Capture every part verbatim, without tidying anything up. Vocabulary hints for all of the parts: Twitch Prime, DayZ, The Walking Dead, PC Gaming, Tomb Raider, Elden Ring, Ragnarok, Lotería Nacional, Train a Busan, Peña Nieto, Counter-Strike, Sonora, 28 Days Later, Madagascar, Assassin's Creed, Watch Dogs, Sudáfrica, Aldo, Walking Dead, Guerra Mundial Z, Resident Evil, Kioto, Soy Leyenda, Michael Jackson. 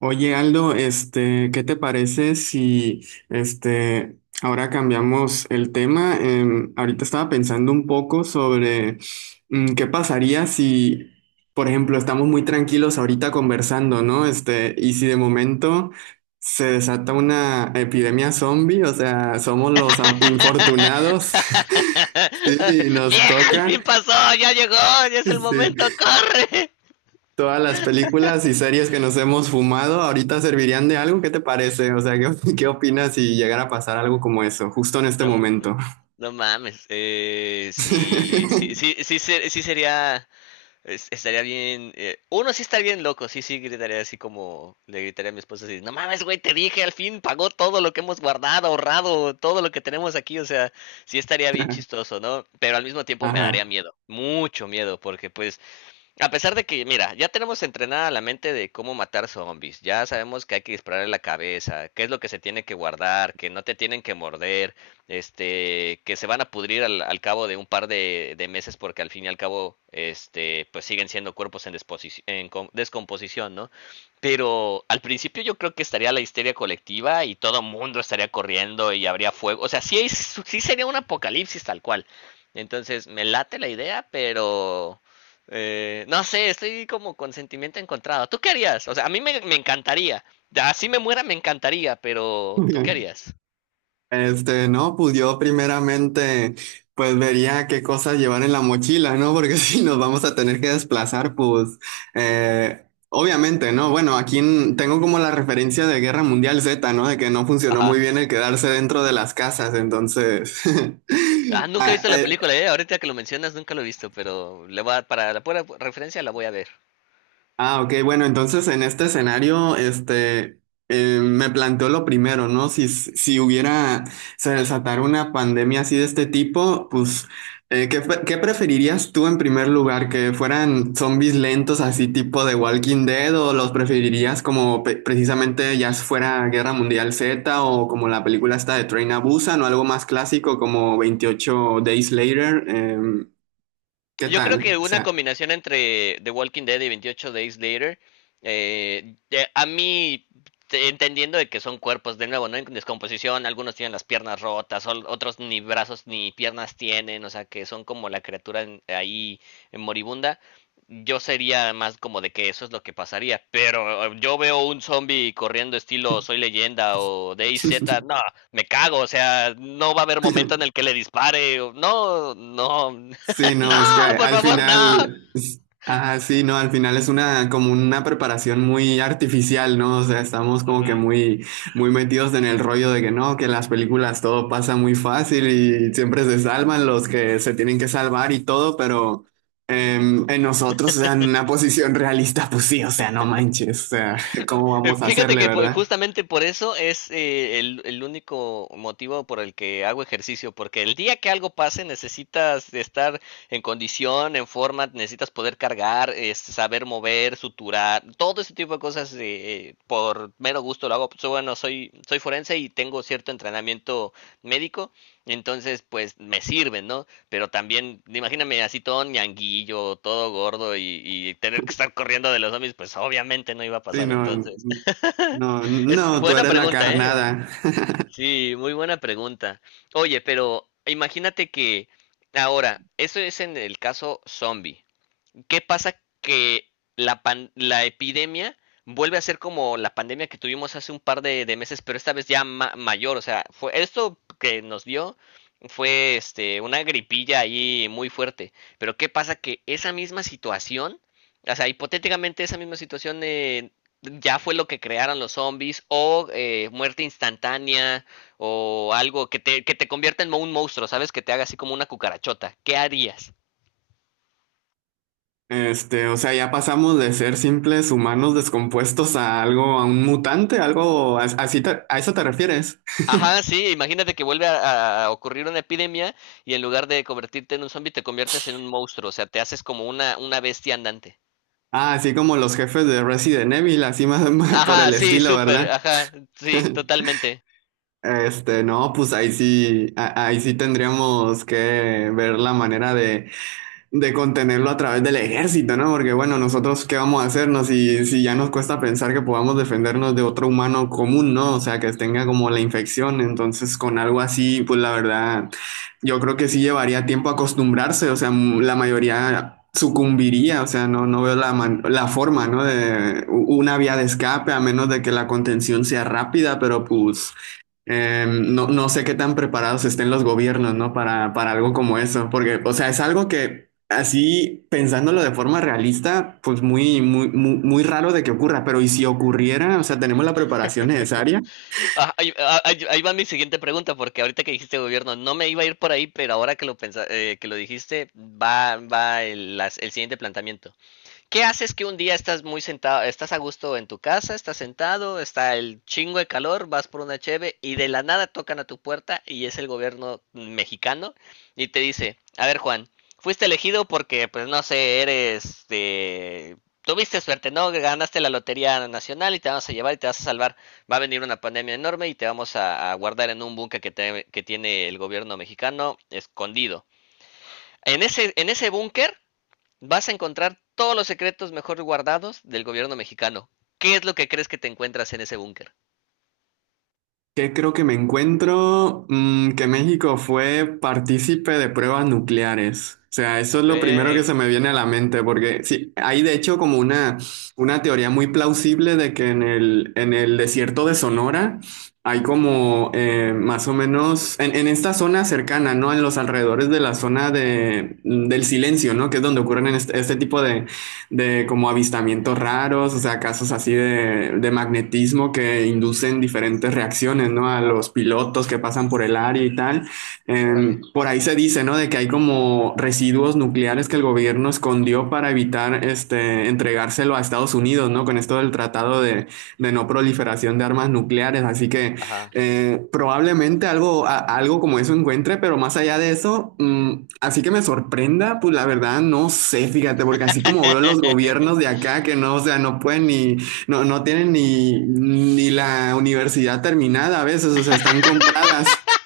Oye, Aldo, este, ¿qué te parece si este ahora cambiamos el tema? Em, ahorita estaba pensando un poco sobre mm, qué pasaría si, por ejemplo, estamos muy tranquilos ahorita conversando, ¿no? Este, y si de momento se desata una epidemia zombie, o sea, somos los a- infortunados. Sí, nos Vieja, al toca. fin pasó, ya llegó, ya es el Sí, momento, corre. todas las películas y series que nos hemos fumado ahorita servirían de algo. ¿Qué te parece? O sea, ¿qué, ¿qué opinas si llegara a pasar algo como eso, justo en este No, momento? no mames, eh, sí, sí, sí, sí, ser- sí sería, es- estaría bien, eh, uno sí estaría bien loco, sí, sí, gritaría así como, le gritaría a mi esposa así, no mames, güey, te dije, al fin pagó todo lo que hemos guardado, ahorrado, todo lo que tenemos aquí, o sea, sí estaría bien chistoso, ¿no? Pero al mismo tiempo me daría Ajá. miedo, mucho miedo, porque pues a pesar de que, mira, ya tenemos entrenada la mente de cómo matar zombies, ya sabemos que hay que dispararle la cabeza, qué es lo que se tiene que guardar, que no te tienen que morder, este, que se van a pudrir al, al cabo de un par de, de meses porque al fin y al cabo, este, pues siguen siendo cuerpos en, desposi- en descomposición, ¿no? Pero al principio yo creo que estaría la histeria colectiva y todo mundo estaría corriendo y habría fuego, o sea, sí, hay- sí sería un apocalipsis tal cual. Entonces, me late la idea, pero eh, no sé, estoy como con sentimiento encontrado. ¿Tú qué harías? O sea, a mí me, me encantaría. Así me muera, me encantaría, pero ¿tú qué harías? Este, no, pues yo primeramente, pues vería qué cosas llevar en la mochila, ¿no? Porque si nos vamos a tener que desplazar, pues, eh, obviamente, ¿no? Bueno, aquí en- tengo como la referencia de Guerra Mundial Z, ¿no? De que no funcionó muy Ajá. bien el quedarse dentro de las casas, entonces, Ah, nunca he ah, visto la eh, película, eh. Ahorita que lo mencionas, nunca lo he visto, pero le voy a- para la pura referencia la voy a ver. ah, ok, bueno, entonces en este escenario, este, eh, me planteo lo primero, ¿no? Si, si hubiera, se desatara una pandemia así de este tipo, pues, eh, ¿qué, pre- ¿qué preferirías tú en primer lugar? ¿Que fueran zombies lentos así tipo de Walking Dead o los preferirías como pe- precisamente ya si fuera Guerra Mundial Z o como la película esta de Train a Busan o algo más clásico como veintiocho Days Later? Em, ¿qué Yo creo que tal? O una sea... combinación entre The Walking Dead y veintiocho Days Later, eh, eh, a mí te- entendiendo de que son cuerpos de nuevo, ¿no? En descomposición, algunos tienen las piernas rotas, ol- otros ni brazos ni piernas tienen, o sea, que son como la criatura en- ahí en moribunda. Yo sería más como de que eso es lo que pasaría, pero eh, yo veo un zombie corriendo estilo Soy Leyenda o DayZ, no, me cago, o sea, no va a haber momento en el que le dispare, o- no, no, Sí, no, es que no, por al favor, no. final, s- ah, sí, no, al final es una como una preparación muy artificial, ¿no? O sea, estamos como que Ujú. muy, muy metidos en el rollo de que no, que en las películas todo pasa muy fácil y siempre se salvan los que se tienen que salvar y todo, pero em, en nosotros, o sea, en una posición realista, pues sí, o sea, no manches, o sea, ¿cómo Eh, vamos a fíjate hacerle, que po- verdad? justamente por eso es eh, el, el único motivo por el que hago ejercicio, porque el día que algo pase necesitas estar en condición, en forma, necesitas poder cargar, es, saber mover, suturar, todo ese tipo de cosas eh, eh, por mero gusto lo hago. Pues bueno, soy, soy forense y tengo cierto entrenamiento médico, entonces pues me sirven, ¿no? Pero también, imagíname así todo ñanguillo, todo gordo y, y tener que estar corriendo de los zombies, pues obviamente no iba a Sí, pasar no, entonces. no, Es no, tú buena eres la pregunta, ¿eh? carnada. Sí, muy buena pregunta. Oye, pero imagínate que ahora, eso es en el caso zombie. ¿Qué pasa que la, pan- la epidemia vuelve a ser como la pandemia que tuvimos hace un par de, de meses, pero esta vez ya ma- mayor? O sea, fue esto que nos dio fue este una gripilla ahí muy fuerte. Pero ¿qué pasa que esa misma situación, o sea, hipotéticamente esa misma situación eh, ya fue lo que crearon los zombies o eh, muerte instantánea o algo que te, que te convierta en un monstruo, ¿sabes? Que te haga así como una cucarachota. ¿Qué harías? Este, o sea, ya pasamos de ser simples humanos descompuestos a algo, a un mutante, algo, a- así te- a eso te refieres. Ajá, sí, imagínate que vuelve a, a ocurrir una epidemia y en lugar de convertirte en un zombie te conviertes en un monstruo, o sea, te haces como una, una bestia andante. Ah, así como los jefes de Resident Evil, así más por Ajá, el sí, estilo, súper, ¿verdad? ajá, sí, totalmente. Este, no, pues ahí sí, a- ahí sí tendríamos que ver la manera de de contenerlo a través del ejército, ¿no? Porque bueno, nosotros qué vamos a hacernos si, si ya nos cuesta pensar que podamos defendernos de otro humano común, ¿no? O sea, que tenga como la infección, entonces con algo así, pues la verdad, yo creo que sí llevaría tiempo acostumbrarse, o sea, m- la mayoría sucumbiría, o sea, no, no veo la, man- la forma, ¿no? De u- una vía de escape, a menos de que la contención sea rápida, pero pues eh, no, no sé qué tan preparados estén los gobiernos, ¿no? Para, para algo como eso, porque, o sea, es algo que así, pensándolo de forma realista, pues muy, muy, muy, muy raro de que ocurra, pero ¿y si ocurriera? O sea, ¿tenemos la preparación necesaria? Ah, ahí, ah, ahí- ahí va mi siguiente pregunta, porque ahorita que dijiste gobierno, no me iba a ir por ahí, pero ahora que lo pensa- eh, que lo dijiste, va, va el, las- el siguiente planteamiento. ¿Qué haces que un día estás muy sentado, estás a gusto en tu casa, estás sentado, está el chingo de calor, vas por una cheve y de la nada tocan a tu puerta y es el gobierno mexicano y te dice, a ver Juan, fuiste elegido porque pues no sé, eres de... Tuviste suerte, ¿no? Ganaste la Lotería Nacional y te vamos a llevar y te vas a salvar. Va a venir una pandemia enorme y te vamos a, a guardar en un búnker que, que tiene el gobierno mexicano escondido. En ese, en ese búnker vas a encontrar todos los secretos mejor guardados del gobierno mexicano. ¿Qué es lo que crees que te encuentras en ese búnker? ¿Qué creo que me encuentro? Mm, que México fue partícipe de pruebas nucleares. O sea, eso es Ok. lo primero que se me viene a la mente, porque sí, hay de hecho como una, una teoría muy plausible de que en el, en el desierto de Sonora hay como eh, más o menos, en, en esta zona cercana, ¿no? En los alrededores de la zona de, del silencio, ¿no? Que es donde ocurren este, este tipo de, de como avistamientos raros, o sea, casos así de, de magnetismo que inducen diferentes reacciones, ¿no? A los pilotos que pasan por el área y tal. Órale. Eh, por ahí se dice, ¿no? De que hay como residuos nucleares que el gobierno escondió para evitar este, entregárselo a Estados Unidos, ¿no? Con esto del tratado de, de no proliferación de armas nucleares. Así que Ajá. eh, probablemente algo, a- algo como eso encuentre, pero más allá de eso, mm, así que me sorprenda, pues la verdad no sé, fíjate, porque así como veo los gobiernos de acá que no, o sea, no pueden ni, no, no tienen ni, ni la universidad terminada a veces, o sea, están compradas.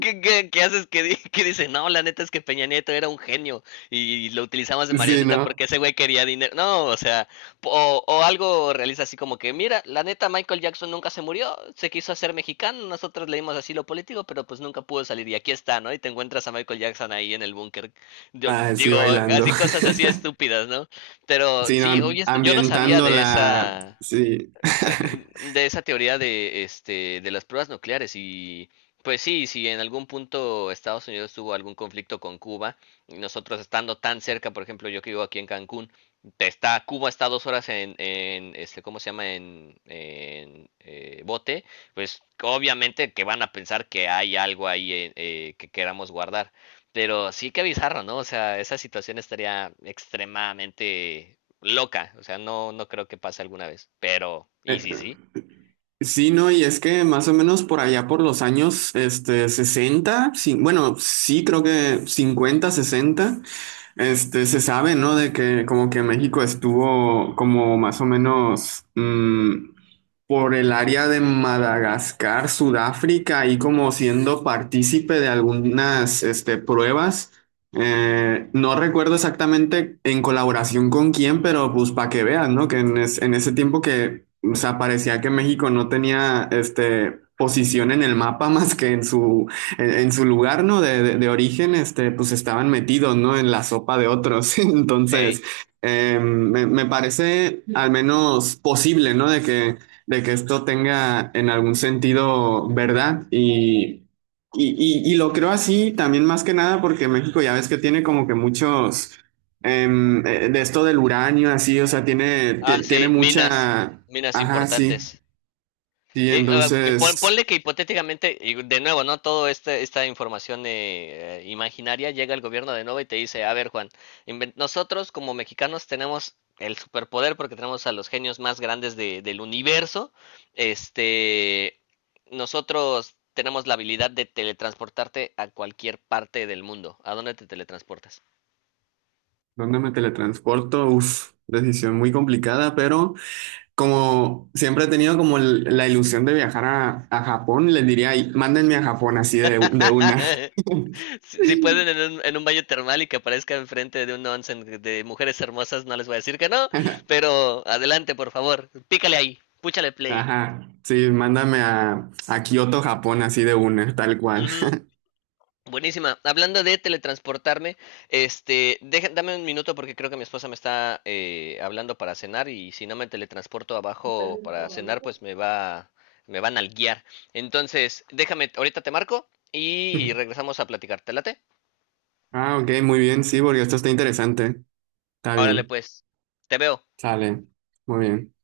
¿Qué, qué, qué haces que, di- que dice, no, la neta es que Peña Nieto era un genio y lo utilizamos de Sí, marioneta ¿no? porque ese güey quería dinero? No, o sea, po- o, o algo realiza así como que, mira, la neta Michael Jackson nunca se murió, se quiso hacer mexicano, nosotros leímos así lo político, pero pues nunca pudo salir y aquí está, ¿no? Y te encuentras a Michael Jackson ahí en el búnker. Yo Ah, sí, digo, bailando, así cosas así estúpidas, ¿no? Pero sí, sí, ¿no? oye, esto- yo no sabía Ambientando de la, esa sí. eh, de esa teoría de, este, de las pruebas nucleares y pues sí, si en algún punto Estados Unidos tuvo algún conflicto con Cuba, y nosotros estando tan cerca, por ejemplo, yo que vivo aquí en Cancún, te está, Cuba está dos horas en, en este, ¿cómo se llama? En, en, eh, bote, pues obviamente que van a pensar que hay algo ahí eh, eh, que queramos guardar. Pero sí que bizarro, ¿no? O sea, esa situación estaría extremadamente loca, o sea, no, no creo que pase alguna vez, pero, ¿y sí, sí? Sí, no, y es que más o menos por allá por los años este, sesenta, sí, bueno, sí creo que cincuenta, sesenta, este, se sabe, ¿no? De que como que México estuvo como más o menos mm, por el área de Madagascar, Sudáfrica, y como siendo partícipe de algunas este, pruebas, eh, no recuerdo exactamente en colaboración con quién, pero pues para que vean, ¿no? Que en, es- en ese tiempo que, o sea, parecía que México no tenía, este, posición en el mapa más que en su, en, en su lugar, ¿no? De, de- de origen, este, pues estaban metidos, ¿no? En la sopa de otros. Ey. Entonces, eh, me, me parece al menos posible, ¿no? De que, de que esto tenga en algún sentido verdad y... Y, y- y lo creo así también más que nada porque México ya ves que tiene como que muchos em, eh, de esto del uranio así, o sea, tiene, Ah, ti- tiene sí, minas, mucha, minas ajá, sí, importantes. sí, Y, ah, y pon- entonces, ponle que hipotéticamente, y de nuevo, ¿no? Todo este, esta información eh, eh, imaginaria llega al gobierno de nuevo y te dice, a ver, Juan, inven- nosotros como mexicanos tenemos el superpoder porque tenemos a los genios más grandes de- del universo. Este, nosotros tenemos la habilidad de teletransportarte a cualquier parte del mundo. ¿A dónde te teletransportas? ¿dónde me teletransporto? Uf, decisión muy complicada, pero como siempre he tenido como el- la ilusión de viajar a, a Japón, les diría, "Ay, mándenme a Japón así de, de una". Si, si pueden en un, en un baño termal y que aparezca enfrente de un onsen de mujeres hermosas, no les voy a decir que no, pero adelante, por favor, pícale ahí, púchale play. Ajá, sí, mándame a, a Kioto, Japón así de una, tal cual. Ujú, buenísima. Hablando de teletransportarme, este, deja- dame un minuto porque creo que mi esposa me está eh, hablando para cenar y si no me teletransporto abajo para cenar, pues me va, me van a guiar. Entonces, déjame, ahorita te marco y regresamos a platicar. ¿Te late? Ah, ok, muy bien, sí, porque esto está interesante. Está Órale, bien, pues, te veo. sale, muy bien.